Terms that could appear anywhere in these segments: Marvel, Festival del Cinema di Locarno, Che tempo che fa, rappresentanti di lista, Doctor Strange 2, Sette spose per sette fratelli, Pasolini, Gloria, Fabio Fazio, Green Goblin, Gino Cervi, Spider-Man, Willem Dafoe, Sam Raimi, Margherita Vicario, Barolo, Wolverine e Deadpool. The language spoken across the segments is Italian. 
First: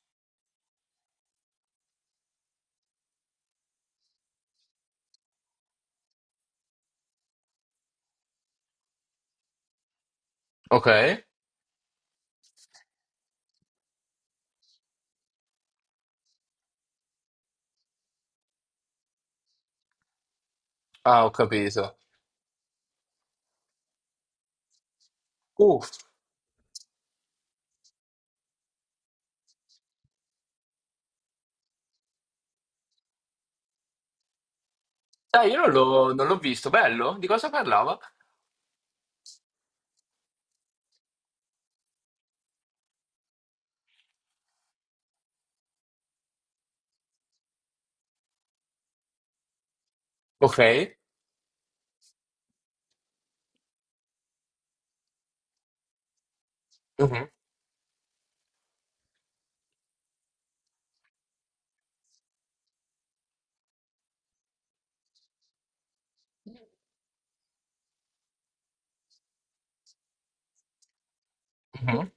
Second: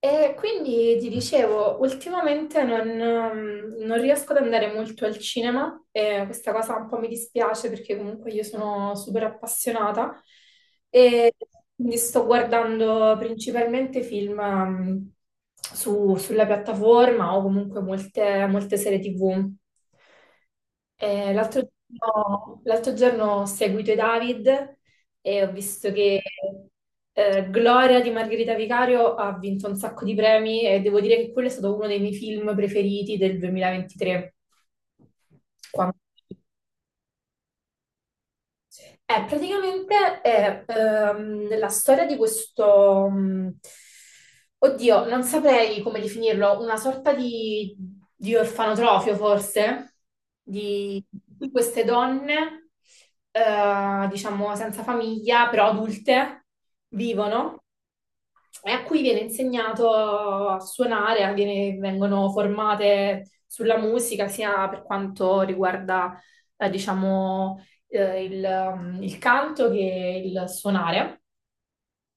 E quindi ti dicevo, ultimamente non riesco ad andare molto al cinema e questa cosa un po' mi dispiace perché comunque io sono super appassionata Ok. e quindi sto guardando principalmente film sulla piattaforma o comunque molte serie TV. Ah, ho capito. L'altro giorno ho seguito i David e ho Uh, visto che Gloria di Margherita Vicario ha vinto un sacco di premi e devo dire che quello è stato uno dei miei film preferiti del 2023. Dai, io non Quando- l'ho non l'ho visto. Bello? Di cosa parlava? Praticamente è la storia di questo, oddio, non saprei come definirlo, una sorta di orfanotrofio forse, Ok. di di queste donne, diciamo senza famiglia, però adulte, Mhm. vivono e a cui viene insegnato a suonare, vengono formate sulla musica, sia per quanto riguarda, diciamo, il, il canto che il suonare. Mhm.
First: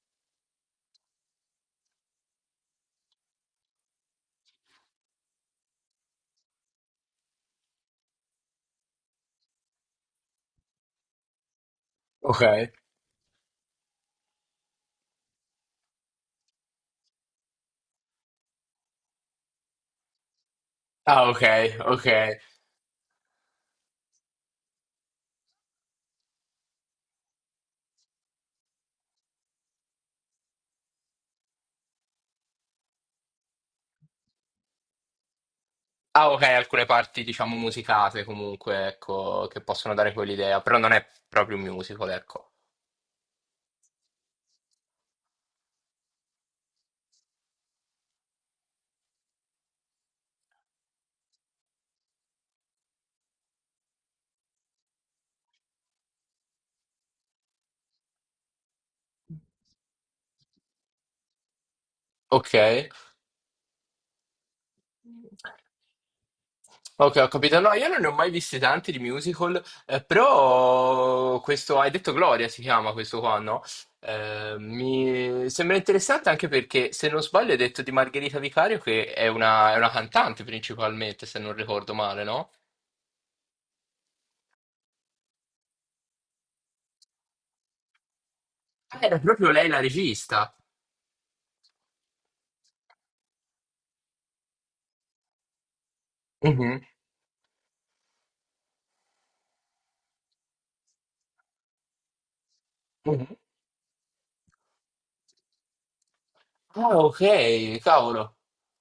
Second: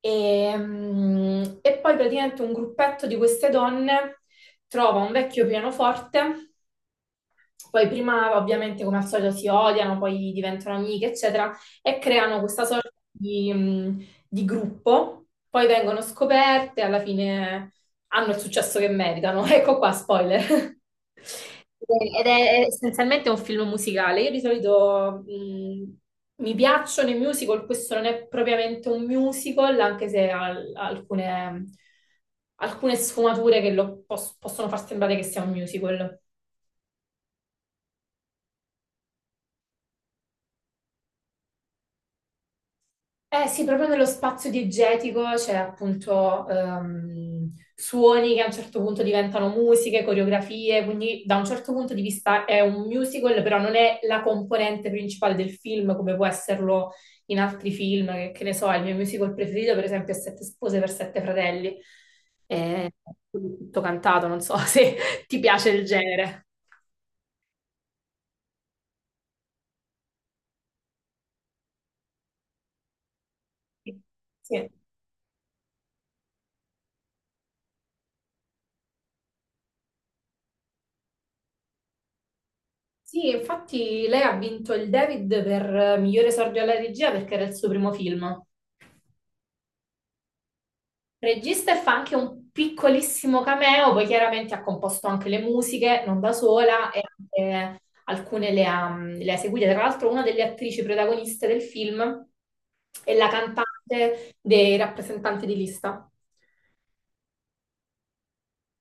E poi praticamente un gruppetto di queste donne trova un vecchio pianoforte, poi prima ovviamente come al solito si odiano, poi diventano amiche, eccetera, e creano Ok. questa sorta di gruppo, poi vengono scoperte, alla fine hanno il successo che meritano. Ecco qua, spoiler. Ah, ok, ok. Ed è essenzialmente un film musicale. Io di solito mi piacciono i musical, questo non è propriamente un musical, anche se ha alcune, alcune sfumature che lo possono far sembrare che sia un musical. Ah, ok, alcune parti, diciamo, musicate comunque, ecco, che possono dare quell'idea, però non è proprio un musical, ecco. Eh sì, proprio nello spazio diegetico c'è appunto suoni che a un certo punto diventano musiche, coreografie, quindi da un certo punto di vista è un musical, però non è la componente principale del film come può esserlo in altri film, che ne so, il mio musical preferito per esempio è Sette spose per sette fratelli, Ok. è tutto cantato, non so se ti piace il genere. Ok, ho capito. No, io non ne ho mai visti tanti di musical, però questo, hai detto Gloria si chiama questo qua, no? Sì. Mi sembra interessante anche perché, se non sbaglio, hai detto di Margherita Vicario che è una cantante principalmente, se non ricordo male, no? Sì, infatti lei ha vinto il David per migliore esordio alla regia perché era il suo primo film. Ah, era proprio lei la regista. Regista e fa anche un piccolissimo cameo, poi chiaramente ha composto anche le musiche, non da Mhm, sola, e anche alcune le ha, le ha seguite. Tra l'altro una delle attrici protagoniste del film è la mhm. cantante dei rappresentanti di lista. Ah, ok, cavolo.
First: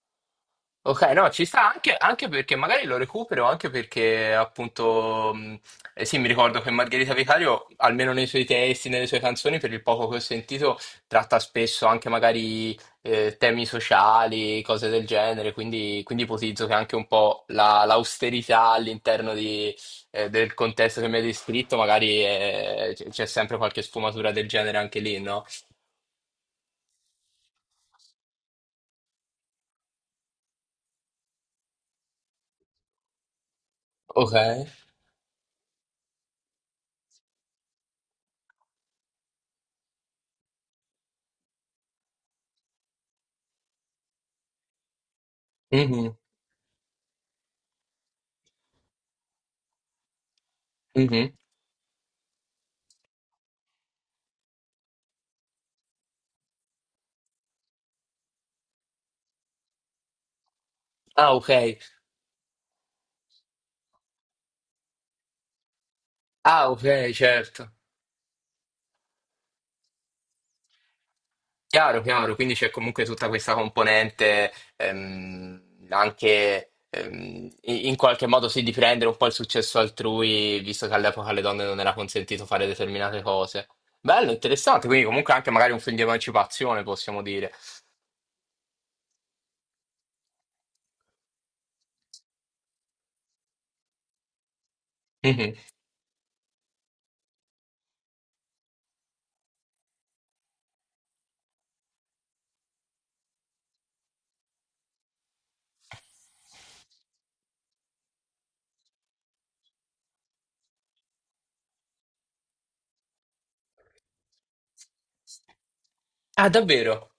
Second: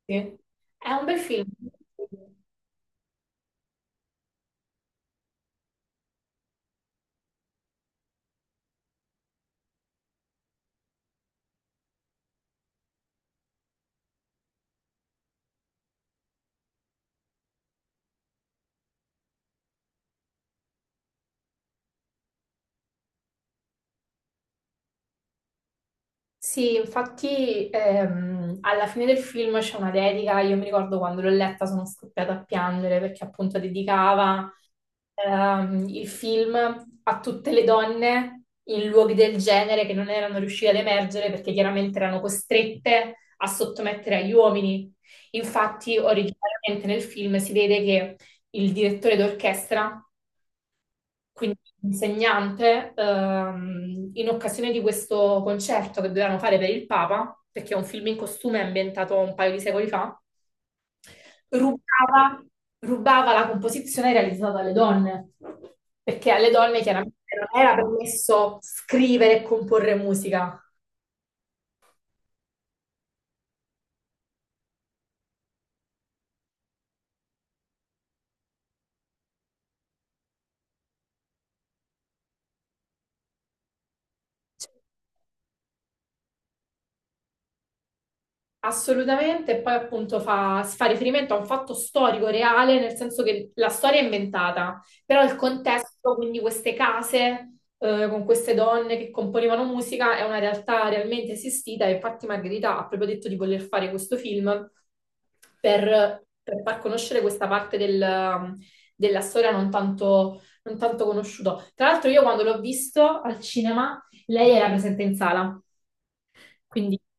Sì. È Ok, un bel no, ci film. sta anche, anche perché magari lo recupero, anche perché appunto, eh sì, mi ricordo che Margherita Vicario, almeno nei suoi testi, nelle sue canzoni, per il poco che ho sentito, tratta spesso anche magari temi sociali, cose del genere, quindi, quindi ipotizzo che anche un po' l'austerità all'interno di, del contesto che mi hai descritto, magari c'è sempre qualche sfumatura del genere anche lì, no? Sì, infatti alla fine del film c'è una dedica, io mi ricordo quando l'ho letta sono scoppiata a piangere perché appunto Ok. dedicava il film a tutte le donne in luoghi del genere che non erano riuscite ad emergere perché chiaramente erano costrette a sottomettere agli uomini. Infatti Mhm, originariamente nel film si vede che il direttore d'orchestra, mhm. quindi l'insegnante, in occasione di questo concerto che dovevano fare per il Papa, perché è un film in costume ambientato un paio di secoli fa, Ah, ok. rubava, rubava la composizione realizzata dalle donne, perché alle Ah, donne ok, chiaramente non certo. era permesso scrivere e comporre musica. Chiaro, chiaro, quindi c'è comunque tutta questa componente ehm, anche in qualche modo sì di prendere un po' il successo altrui, visto che all'epoca alle donne non era consentito fare determinate cose. Bello, Cioè, interessante, quindi comunque anche magari un film di emancipazione, possiamo dire. assolutamente, e poi appunto fa, si fa riferimento a un fatto storico reale, nel senso che la storia è inventata, però il Mhm. contesto, quindi queste case con queste donne che componevano musica, è una realtà realmente esistita e infatti Margherita ha proprio detto di voler fare questo film per far conoscere questa parte della storia non tanto conosciuta. Tra l'altro io quando l'ho visto al cinema, lei era presente in sala. Ah, Quindi davvero?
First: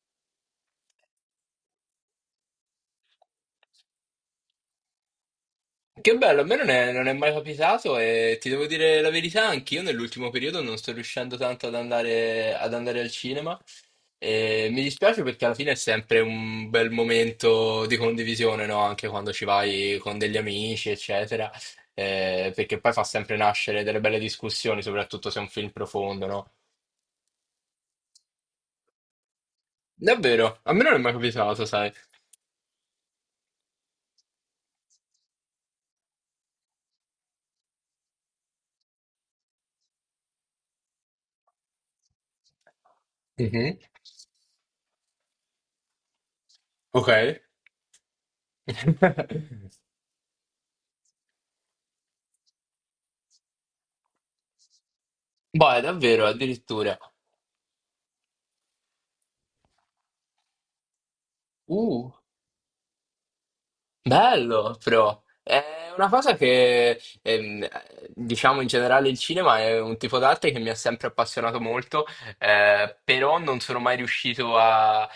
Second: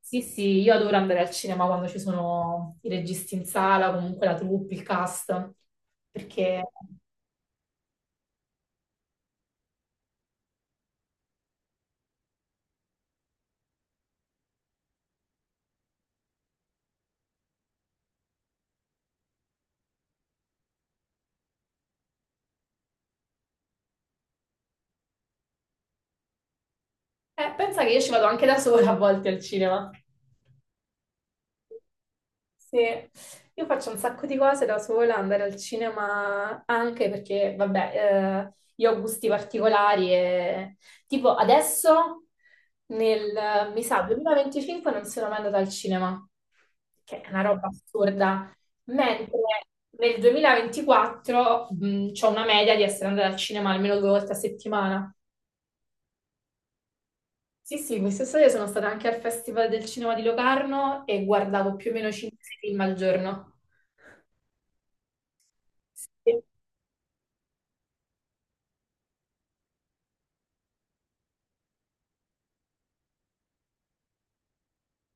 sì, sì, io adoro andare al cinema quando ci sono i registi in sala, comunque la troupe, il cast, Che bello, a me perché non è mai capitato e ti devo dire la verità, anch'io nell'ultimo periodo non sto riuscendo tanto ad andare al cinema e mi dispiace perché alla fine è sempre un bel momento di condivisione, no? Anche quando ci vai con degli amici, eccetera. Perché poi fa sempre nascere delle belle discussioni, soprattutto se è un film profondo, no? Pensa che io ci vado anche da sola a volte al cinema. Davvero, a me non è mai capitato, sai? Sì, io faccio un sacco di cose da sola, andare al cinema anche perché, vabbè, io ho gusti particolari e tipo adesso, nel, Mhm. mi sa, 2025 non sono mai andata al cinema, Ok. che è una roba assurda, mentre nel 2024 ho una media di essere andata al cinema almeno 2 volte a settimana. Boh, è davvero, addirittura. Sì, sì, quest'estate sono stata anche al Festival del Cinema di Locarno e guardavo più o Uh. meno 5 film al giorno. Bello, però. È una cosa Sì. che, diciamo in generale il cinema è un tipo d'arte che mi ha sempre appassionato molto, però non sono mai riuscito a,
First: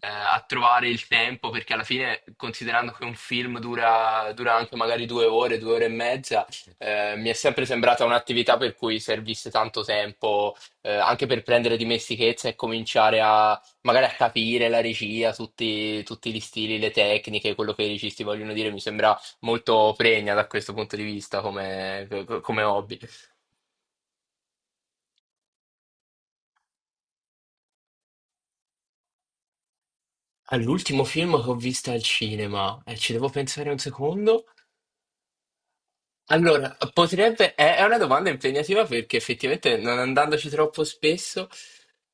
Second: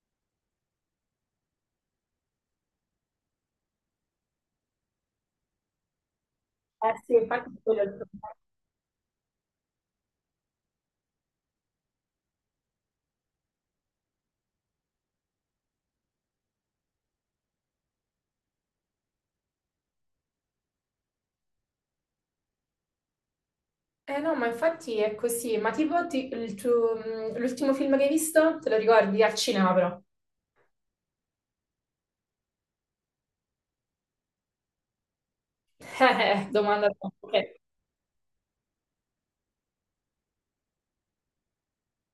a trovare il tempo, perché alla fine, considerando che un film dura anche magari due ore e mezza, Eh sì, mi è infatti sempre quello è il sembrata problema. un'attività per cui servisse tanto tempo, anche per prendere dimestichezza e cominciare a magari a capire la regia, tutti, tutti gli stili, le tecniche, quello che i registi vogliono dire, mi sembra molto pregna da questo punto di vista come, come hobby. Eh no, ma infatti è così. Ma tipo l'ultimo film che hai visto, te lo ricordi? Al cinema però. All'ultimo film che ho visto al cinema, e ci devo pensare un secondo. Allora, domanda troppo. potrebbe, Ok. È una domanda impegnativa perché effettivamente non andandoci troppo spesso,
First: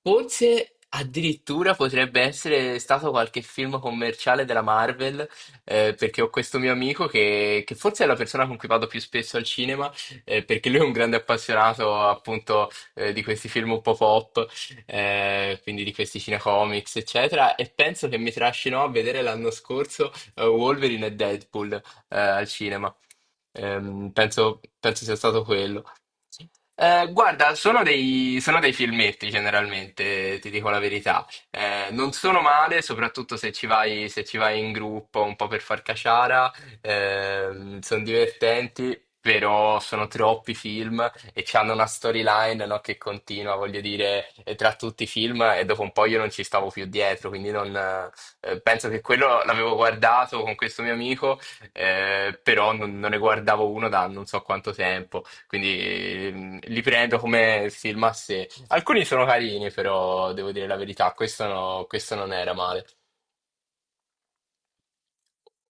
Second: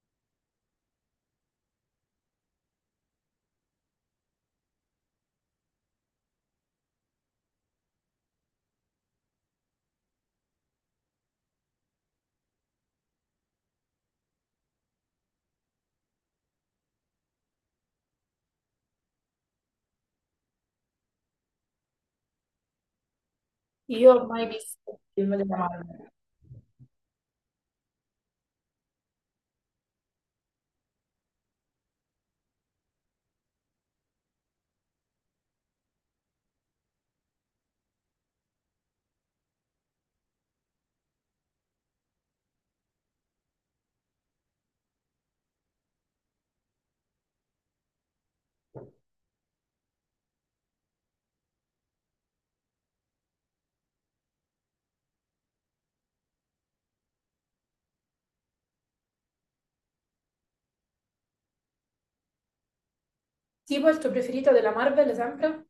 forse addirittura potrebbe essere stato qualche film commerciale della Marvel, perché ho questo mio amico che forse è la persona con cui vado più spesso al cinema, perché lui è un grande appassionato appunto di questi film un po' pop, quindi di questi cinecomics, eccetera, e penso che mi trascinò a vedere l'anno scorso Wolverine e Deadpool al cinema. Io ho mai Penso, visto il penso sia film stato della quello. Marvel. Guarda, sono dei filmetti generalmente, ti dico la verità. Non sono male, soprattutto se ci vai, se ci vai in gruppo un po' per far caciara. Sono divertenti, però sono troppi film e hanno una storyline, no, che continua, voglio dire, tra tutti i film e dopo un po' io non ci stavo più dietro, quindi non, penso che quello l'avevo guardato con questo mio amico, però non ne guardavo uno da non so quanto tempo, quindi li prendo come film a sé. Alcuni sono carini, però devo dire la verità, questo, questo non era male. Tipo il tuo preferito della Marvel sempre?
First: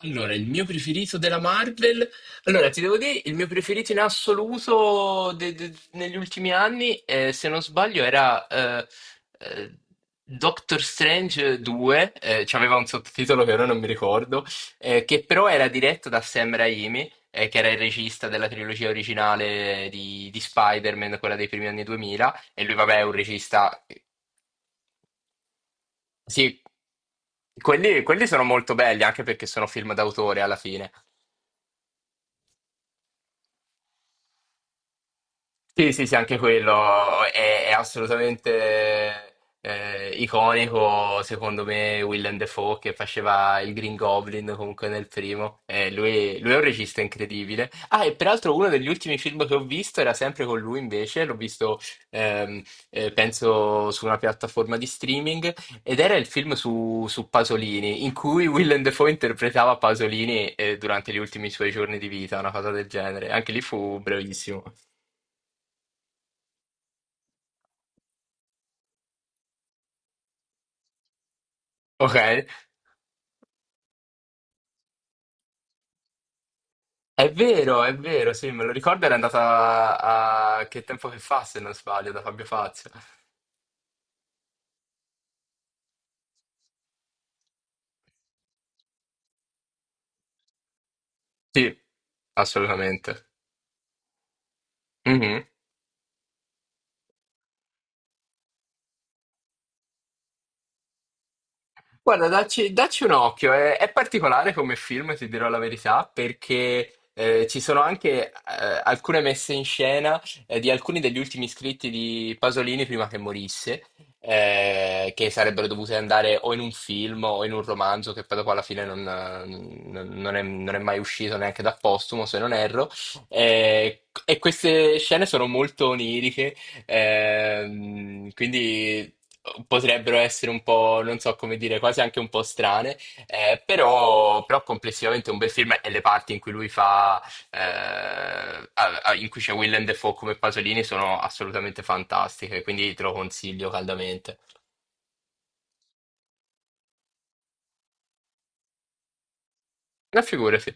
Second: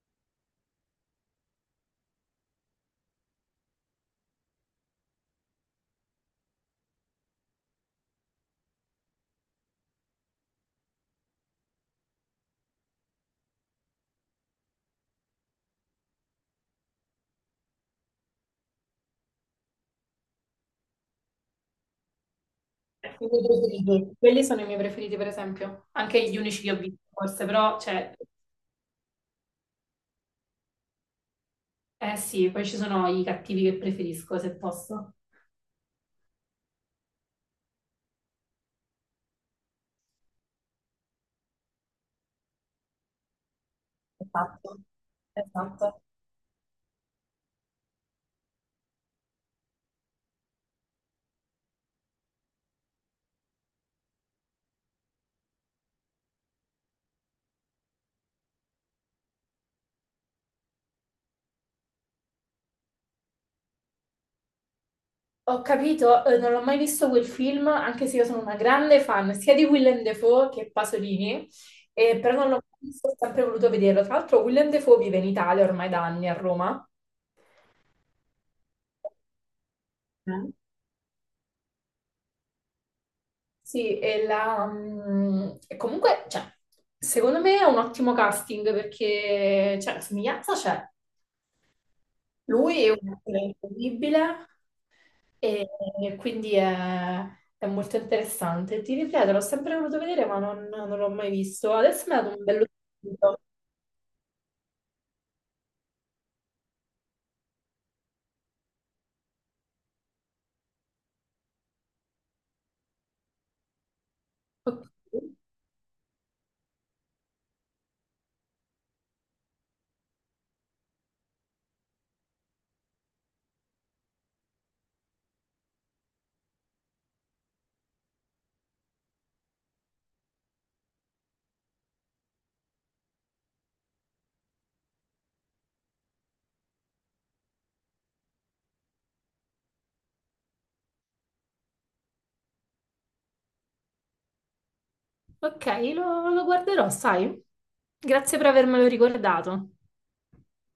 Allora, il mio preferito della Marvel. Allora, ti devo dire, il mio preferito in assoluto negli ultimi anni, se non sbaglio, era eh, Doctor Strange 2, c'aveva un sottotitolo che ora non mi ricordo, che però era diretto da Sam Raimi, che era il regista della trilogia originale di Spider-Man, quella dei primi anni 2000, e lui, vabbè, è un I miei regista. preferiti. Quelli sono i miei preferiti, per esempio. Anche gli unici Sì, che ho visto, forse, però, cioè, quelli sono molto belli anche perché sono film d'autore alla fine. eh sì, poi ci sono i cattivi che preferisco, se posso. Sì, sì, sì, anche quello è assolutamente iconico, secondo me. Willem Dafoe che faceva il Green Goblin Esatto, comunque nel primo. Esatto. Lui, lui è un regista incredibile. Ah, e peraltro uno degli ultimi film che ho visto era sempre con lui invece, l'ho visto, ehm, penso, su una piattaforma di streaming, ed era il film su Pasolini, in cui Willem Dafoe interpretava Pasolini durante gli ultimi suoi giorni di vita, una cosa del genere. Anche lì fu brevissimo. Ho capito, non ho mai visto quel film, anche se io sono una grande fan sia di Willem Dafoe che Pasolini, però Ok. non l'ho mai visto, ho sempre voluto vederlo. Tra l'altro Willem Dafoe vive in Italia ormai da anni a Roma. È vero, sì, me lo ricordo, era andata Mm. a... a Che tempo che fa, se non sbaglio, da Fabio Fazio. Sì, e comunque, cioè, secondo me è un ottimo casting perché, cioè, la somiglianza c'è. Sì, Lui è un assolutamente. attore incredibile, E, e quindi è molto interessante. Ti ripeto, l'ho sempre voluto vedere, ma non l'ho mai visto. Adesso mi ha Guarda, dato un bello dacci, dacci un spunto. occhio, è particolare come film, ti dirò la verità, perché ci sono anche alcune messe in scena di alcuni degli ultimi iscritti di Pasolini prima che morisse, Ok, che sarebbero dovute andare o in un film o in un romanzo, che poi dopo alla fine non è, non è mai uscito neanche da postumo, se non erro. E queste scene sono molto oniriche. Quindi potrebbero essere un po', non so come dire, quasi anche un po' strane, però, però complessivamente è un bel film e le parti in cui lui fa, in cui c'è Willem Dafoe come Pasolini sono assolutamente fantastiche, quindi te lo consiglio caldamente. ok, lo guarderò, sai? Grazie per avermelo ricordato. Una figura, sì.